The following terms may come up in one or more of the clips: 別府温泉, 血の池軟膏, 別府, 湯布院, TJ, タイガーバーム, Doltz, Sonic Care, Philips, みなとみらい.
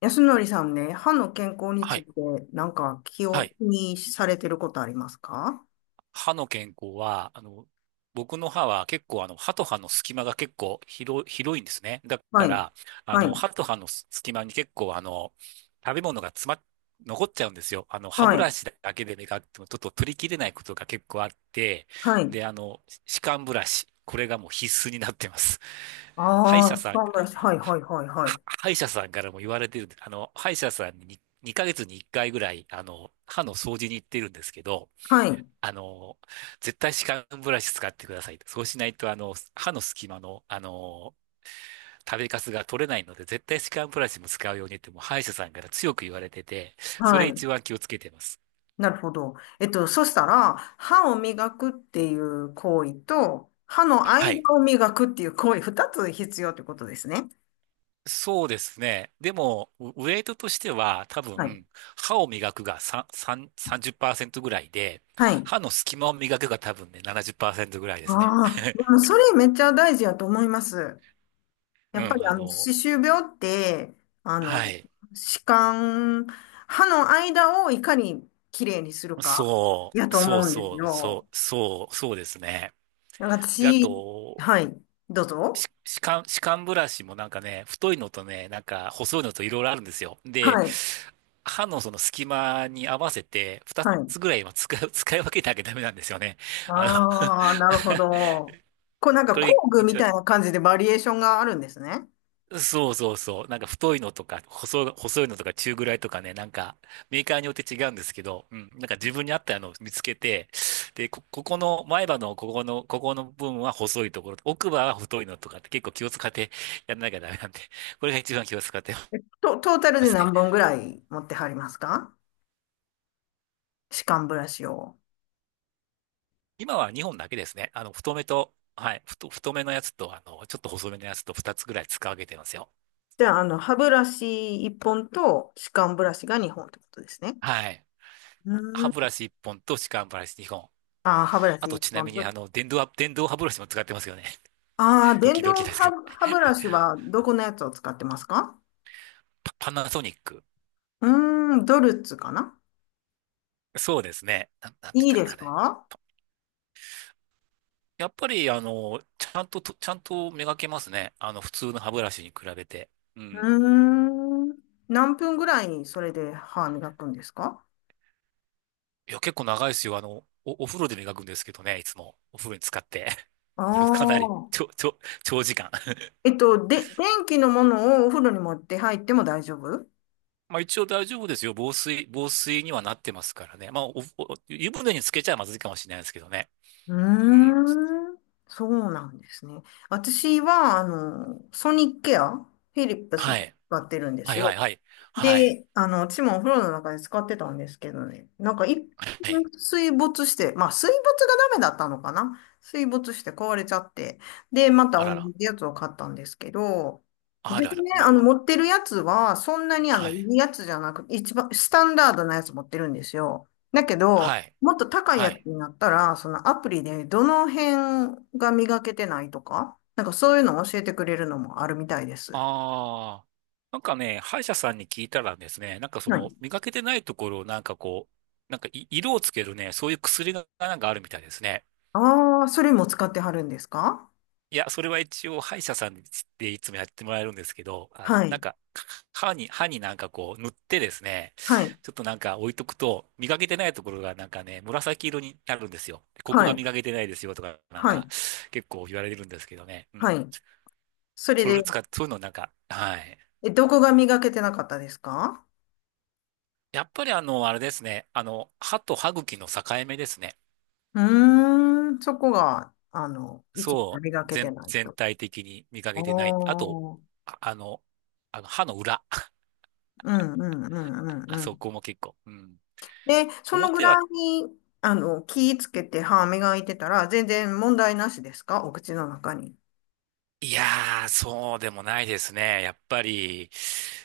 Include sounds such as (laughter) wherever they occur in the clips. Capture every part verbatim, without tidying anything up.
安則さんね、歯の健康につはいい。て、なんか気はをい。気にされてることありますか？歯の健康は、あの、僕の歯は結構、あの、歯と歯の隙間が結構広い、広いんですね。だはかい。ら、あはの、い。歯と歯の隙間に結構、あの、食べ物が詰まっ、残っちゃうんですよ。あの、歯はブラい。シだけで磨いてもちょっと取りきれないことが結構あって、はい。で、あの、歯間ブラシ、これがもう必須になってます。歯医あ者あ、さん、歯ブラシ。はい、ははい、はい、はい。は歯医者さんからも言われてるんで、あの、歯医者さんにに、二ヶ月にいっかいぐらい、あの、歯の掃除に行ってるんですけど、はい。あの、絶対歯間ブラシ使ってくださいと。そうしないと、あの、歯の隙間の、あの、食べかすが取れないので、絶対歯間ブラシも使うようにって、もう歯医者さんから強く言われてて、そはれい。一番気をつけてます。なるほど。えっと、そしたら、歯を磨くっていう行為と、歯の間はい。を磨くっていう行為、二つ必要ってことですね。そうですね。でも、ウウェイトとしては、多はい。分、歯を磨くがさん、さんさんじゅっパーセンぜろぐらいで、はい。歯の隙間を磨くが多分ね、ななじゅっパーセントぐらいですね。ああ、(laughs) でもそれめっちゃ大事やと思います。うやっぱん、りああの、の、歯周病って、あはの、い。歯間、歯の間をいかにきれいにするか、そやう、とそう思うんですそう、よ。そう、そう、そうですね。なんかで、あ私、と、はい、どうぞ。し歯間、歯間ブラシもなんかね、太いのとね、なんか細いのといろいろあるんですよ。はで、い、歯のその隙間に合わせて、二はい。つぐらいは使い、(laughs) 使い分けなきゃダメなんですよね。あの ああ、(laughs) なるほど。こうなんかこれ工具一み番 たいな (laughs) 感じでバリエーションがあるんですね。そうそうそう。なんか太いのとか、細い、細いのとか中ぐらいとかね、なんかメーカーによって違うんですけど、うん。なんか自分に合ったのを見つけて、で、こ、ここの、前歯のここの、ここの部分は細いところ、奥歯は太いのとかって結構気を使ってやんなきゃダメなんで、これが一番気を使ってえと、トータルまです何ね。本ぐらい持ってはりますか？歯間ブラシを。今はにほんだけですね。あの、太めと、はい、太、太めのやつと、あの、ちょっと細めのやつとふたつぐらい使い分けてますよ。じゃあ、あの、歯ブラシいっぽんと歯間ブラシがにほんってことですね。はい。歯う、ブラシいっぽんと歯間ブラシにほん。ああ、歯ブラあシと一ちなみ本と。にあの、電動は電動歯ブラシも使ってますよね。ああ、ド電キ動ドキで歯、すけど、歯ブラシはどこのやつを使ってますか？パパナソニック。うーん、ドルツかな。そうですね。な、なんて言っいいたかでな、すあれ。か？やっぱり、あの、ちゃんとと、ちゃんと磨けますね。あの、普通の歯ブラシに比べて。うん。うーん、何分ぐらいそれで歯磨くんですか？いや、結構長いですよ。あの、お、お風呂で磨くんですけどね、いつも。お風呂に使って。あ (laughs) かなり、あちょ、ー。ちょ、長時間。(laughs) えっと、で、電気のものをお風呂に持って入っても大丈夫？うまあ一応大丈夫ですよ。防水、防水にはなってますからね。まあ、お、お湯船につけちゃまずいかもしれないですけどね。ーうん。ん、そうなんですね。私は、あの、ソニックケア、フィリップスのはい。使ってるんではすいよ。はいはい。はい。で、あの、私もお風呂の中で使ってたんですけどね。なんか一回はい。水没して、まあ水没がダメだったのかな、水没して壊れちゃって。で、またあ同らら。じやつを買ったんですけど、あですらら。ね、あの、ま持ってるやつは、そんなにあ、あの、はいい。いやつじゃなく、一番、スタンダードなやつ持ってるんですよ。だけはど、い。もっと高いはやつい。になったら、そのアプリでどの辺が磨けてないとか、なんかそういうのを教えてくれるのもあるみたいです。ああ。なんかね、歯医者さんに聞いたらですね、なんかそはの、い。磨けてないところをなんかこう、なんかい色をつけるね、そういう薬がなんかあるみたいですね。ああ、それも使ってはるんですか？いや、それは一応歯医者さんでいつもやってもらえるんですけど、あはの、なんい。か、歯に、歯になんかこう塗ってですね、はい。ちょっとなんか置いとくと、磨けてないところがなんかね、紫色になるんですよ。ここはがい。磨けてないですよとか、なんはか、い。結構言われるんですけどね。うん。はい。それそれで、を使って、そういうのなんか、はい。え、どこが磨けてなかったですか？やっぱりあの、あれですね。あの、歯と歯茎の境目ですね。うーん、そこが、あの、一番そ磨う、けて全、ない全と。体的に見かけてない。あと、おー。あ、あの、あの歯の裏。(laughs) うんうんうんうあんうそん。こも結構。うん。で、そのぐ表らは、いに、あの、気つけて歯磨いてたら、全然問題なしですか？お口の中に。いやー、そうでもないですね。やっぱり、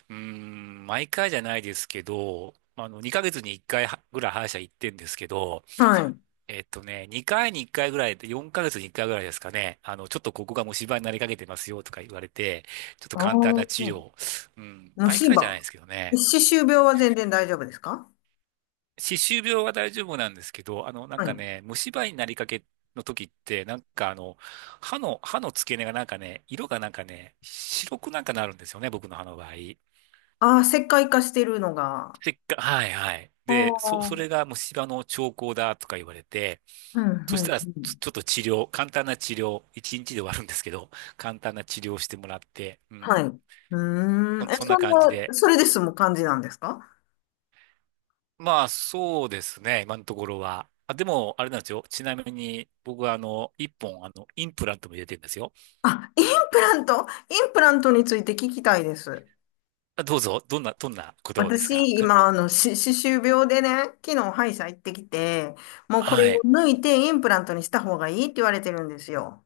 うーん、毎回じゃないですけど、あの、にかげつにいっかいはぐらい歯医者行ってんですけど、はい。えっとね、にかいにいっかいぐらいで、よんかげつにいっかいぐらいですかね、あの、ちょっとここが虫歯になりかけてますよとか言われて、ちょっとあ簡単な治あ、療。うん、虫毎回じゃない歯。ですけどね。歯周病は全然大丈夫ですか？歯周病は大丈夫なんですけど、あの、なんはかい。ね、虫歯になりかけの時って、なんかあの、歯の、歯の付け根がなんかね、色がなんかね、白くなんかなるんですよね、僕の歯の場合。ああ、石灰化してるのが。せっか、はいはい。あで、そ、あ、そうん、れが虫歯の兆候だとか言われて、うん、そしうたら、ちょん。ちょっと治療、簡単な治療、いちにちで終わるんですけど、簡単な治療をしてもらって、うはい。ん。うーん。そ、え、そんそなん感じな、で。それですむ感じなんですか？まあ、そうですね、今のところは。あ、でも、あれなんですよ。ちなみに、僕は、あの、いっぽん、あの、インプラントも入れてるんですよ。あ、インプラント、インプラントについて聞きたいです。あ、どうぞ、どんな、どんなことですか？ 私、(laughs) 今、あの、し、歯周病でね、昨日歯医者行ってきて、もうこれはをい。抜いてインプラントにした方がいいって言われてるんですよ。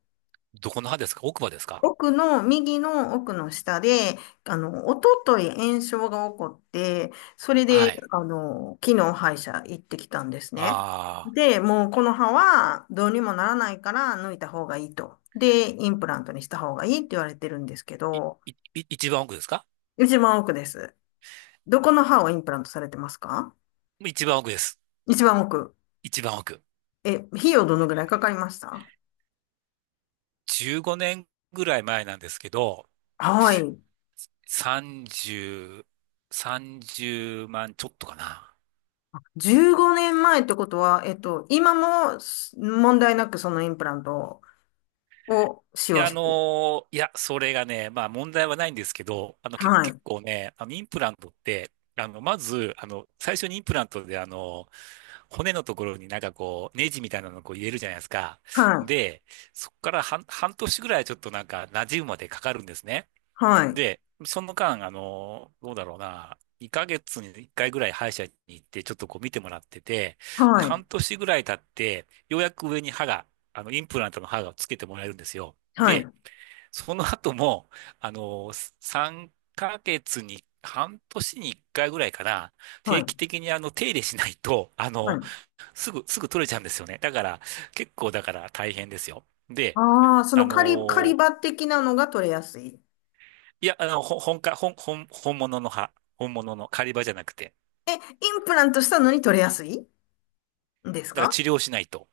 どこの歯ですか？奥歯ですか？奥の、右の奥の下で、あの、おととい炎症が起こって、それはで、い。あの、昨日歯医者行ってきたんですね。ああ、で、もうこの歯はどうにもならないから抜いた方がいいと。で、インプラントにした方がいいって言われてるんですけい、ど、い、い一番奥ですか？一番奥です。どこの歯をインプラントされてますか？一番奥です。一番奥。一番奥。え、費用どのぐらいかかりました？じゅうごねんぐらい前なんですけど、はい。さんじゅう、さんじゅうまんちょっとかな。じゅうごねんまえってことは、えっと、今も問題なくそのインプラントを使い用や、あしのてる。ーいや、それがね、まあ問題はないんですけど、あの、け、は結い。構ね、あの、インプラントって、あの、まず、あの、最初にインプラントで、あの、骨のところになんかこう、ネジみたいなのをこう入れるじゃないですか。はい。で、そこから半、半年ぐらいちょっとなんか、馴染むまでかかるんですね。はい。で、その間、あの、どうだろうな、にかげつにいっかいぐらい歯医者に行って、ちょっとこう見てもらってて、で、はい。半年ぐらい経って、ようやく上に歯が、あの、インプラントの歯がつけてもらえるんですよ。はで、い。その後も、あの、さんかげつに、半年にいっかいぐらいかな、は定い。期的にあの、手入れしないと、あはの、い。すぐ、すぐ取れちゃうんですよね。だから、結構だから大変ですよ。で、ああ、そあの狩り、狩りの場的なのが取れやすい。イいや、あの、ほ本か、本、本、本物の歯。本物の狩り場じゃなくて。ンプラントしたのに取れやすいんですだからか？治療しないと。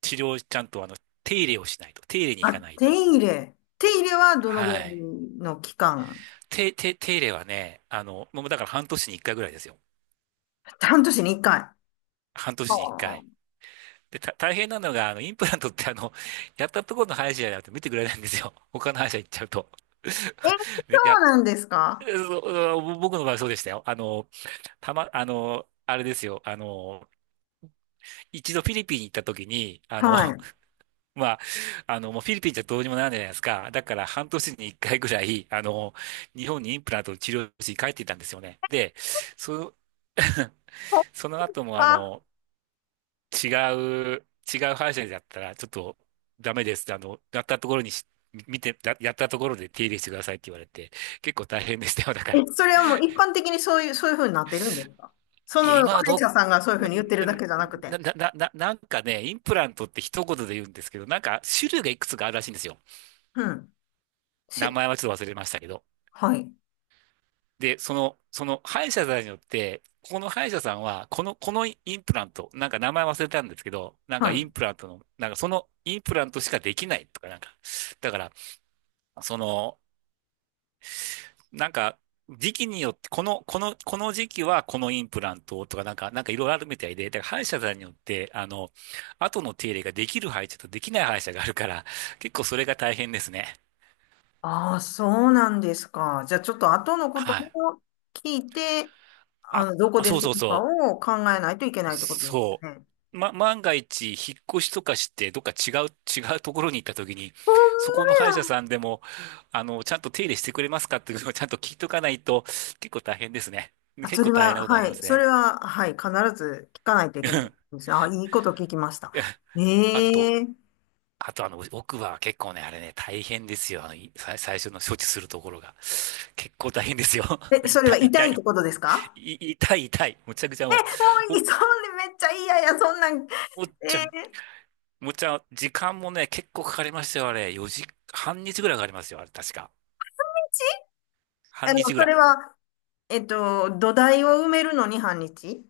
治療ちゃんとあの、手入れをしないと。手入れに行あ、かない手と。入れ。手入れはどのぐらはいい。の期間？手、手、手入れはね、あの、もうだから半年に一回ぐらいですよ。半年に一回。あ半年に一あ。回。で、た、大変なのが、あの、インプラントってあの、やったところの歯医者じゃなくて見てくれないんですよ。他の歯医者行っちゃうと。え、そ (laughs) でうや、なんですか？そう僕の場合そうでしたよ。あの、たま、あの、あれですよ。あの、いちどフィリピンに行った時に、あの、はい。まあ、あの、もうフィリピンじゃどうにもならないじゃないですか。だから半年に一回ぐらい、あの、日本にインプラントの治療室に帰っていたんですよね。で、そ、(laughs) そっその後もあか。の、違う、違う歯医者だったら、ちょっとダメですって、あの、やったところにし、見て、ややったところで手入れしてくださいって言われて、結構大変でしたよ。だかえ、ら、それはもう一般的にそういう、そういうふうになってるんですか？そいのや、歯今は医ど者さんがそういうう、ふうな、に言ってるだけじゃなくて。な、な、な、ななんかね、インプラントってひとことで言うんですけど、なんか種類がいくつかあるらしいんですよ。うん。名し、前はちょっと忘れましたけど。はい。で、その、その歯医者さんによって、ここの歯医者さんは、この、このインプラント、なんか名前忘れたんですけど、なんはかイい。ンプラントの、なんかそのインプラントしかできないとか、なんか、だから、その、なんか、時期によって、この、この、この時期はこのインプラントとか、なんか、なんかいろいろあるみたいで、だから歯医者さんによって、あの、後の手入れができる歯医者とできない歯医者があるから、結構それが大変ですね。ああ、そうなんですか。じゃあちょっと後のことはい。を聞いて、ああ、の、どこあでそうすそうるかそう。を考えないといけないってことですそよね。う。ま、万が一、引っ越しとかして、どっか違う、違うところに行った時に、ほんまそこの歯医者さや。んでも、あの、ちゃんと手入れしてくれますかっていうのをちゃんと聞いとかないと、結構大変ですね。あ、結そ構れ大変なは、ことになはりまい。すそね。れは、はい。必ず聞かないとい (laughs) けなういん、ですね。あ、いいこと聞きました。いや、あと、え、え、あとあの、奥歯は結構ね、あれね、大変ですよ。あの、い最最初の処置するところが。結構大変ですよ。(laughs) え、それ痛はい、痛痛いっい、てことですか？ い痛い、痛い。むちゃくちゃも (laughs) え、う、もういお、い。(laughs) そんでめっちゃ嫌や、そんなん。おっえ、ちゃんえ、むっちゃ、時間もね、結構かかりましたよ、あれ。よじ、半日ぐらいかかりますよ、あれ、確か。あ半の、日ぐそられい。は、えっと、土台を埋めるのに半日？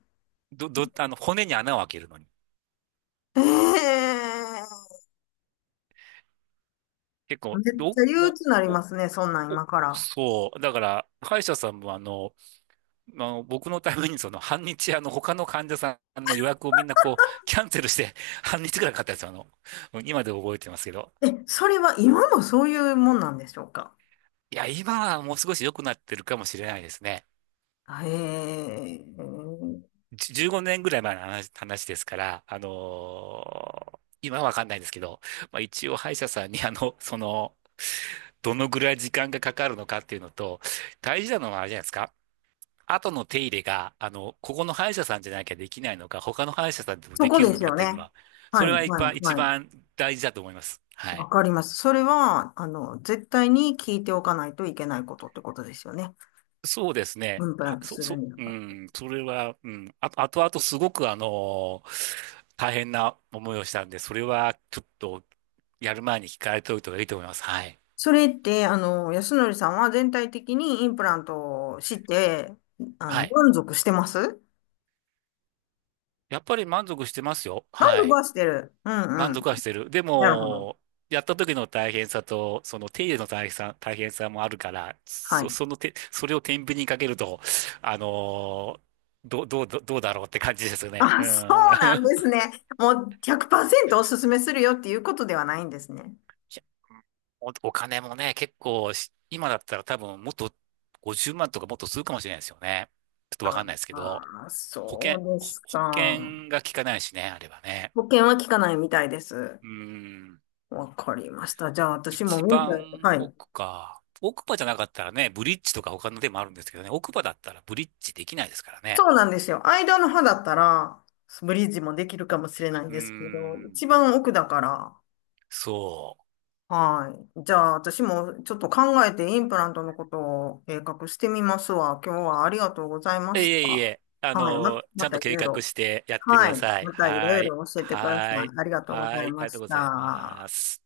ど、ど、あの、骨に穴を開けるのに。え、え、結め構、っど、ちゃ憂な、鬱になりお、ますね、そんなんお、今から。そう。だから、歯医者さんもあの、まあ、僕のためにその、半日、あの、他の患者さんの予約をみんなこう、キャンセルして、(laughs) 半日ぐらいかかったやつ、あの、今で覚えてますけど。え、それは今もそういうもんなんでしょうか？いや、今はもう少し良くなってるかもしれないですね。へえ、じゅじゅうごねんぐらい前の話、話ですから、あのー今はわかんないんですけど、まあ、一応歯医者さんにあの、その、どのぐらい時間がかかるのかっていうのと、大事なのはあれじゃないですか。後の手入れが、あの、ここの歯医者さんじゃなきゃできないのか、他の歯医者さんでもそでこきるでのすかっよていうのね。は、そはれい、は一は番、い、一はい。番大事だと思います。はわい。かります。それは、あの、絶対に聞いておかないといけないことってことですよね。そうですイね。ンプラはントそ、するそ、にうは。ん、それは、うん、あ、あとあとすごくあのー大変な思いをしたんで、それはちょっとやる前に聞かれておいた方がいいと思います。はい。それって、あの、安則さんは全体的にインプラントをして、あはの、い。満足してます？やっぱり満足してますよ。満は足い。はしてる。うんう満ん。足はしてる。でなるほど。も、やった時の大変さと、その手入れの大変さ、大変さもあるから、はそ、い。その手、それを天秤にかけると、あのーど、どう、どうどうだろうって感じですよね。あ、うそん。うなんです (laughs) ね。もうひゃくパーセントおすすめするよっていうことではないんですね。いや、お、お金もね、結構し、今だったら多分もっとごじゅうまんとかもっとするかもしれないですよね。ちょっとわかんないですけど、ああ、保そ険、うでほす保か。険が効かないしね、あればね。保険は効かないみたいです。うーん、わかりました。じゃあ私も一民法、番はい。奥か。奥歯じゃなかったらね、ブリッジとか他のでもあるんですけどね、奥歯だったらブリッジできないですからね。そうなんですよ。間の歯だったら、ブリッジもできるかもしれないんうーですけど、ん、一番奥だから、そはい。じゃあ私もちょっと考えてインプラントのことを計画してみますわ。今日はありがとうございまう。いしえいた。え、あはい。ま、の、ちまゃんたとい計ろいろ。画してやってくはだい。さい。またいろはいい。ろ教えてくださはい。い。ありがとうごはざい。いありまがとうしございた。ます。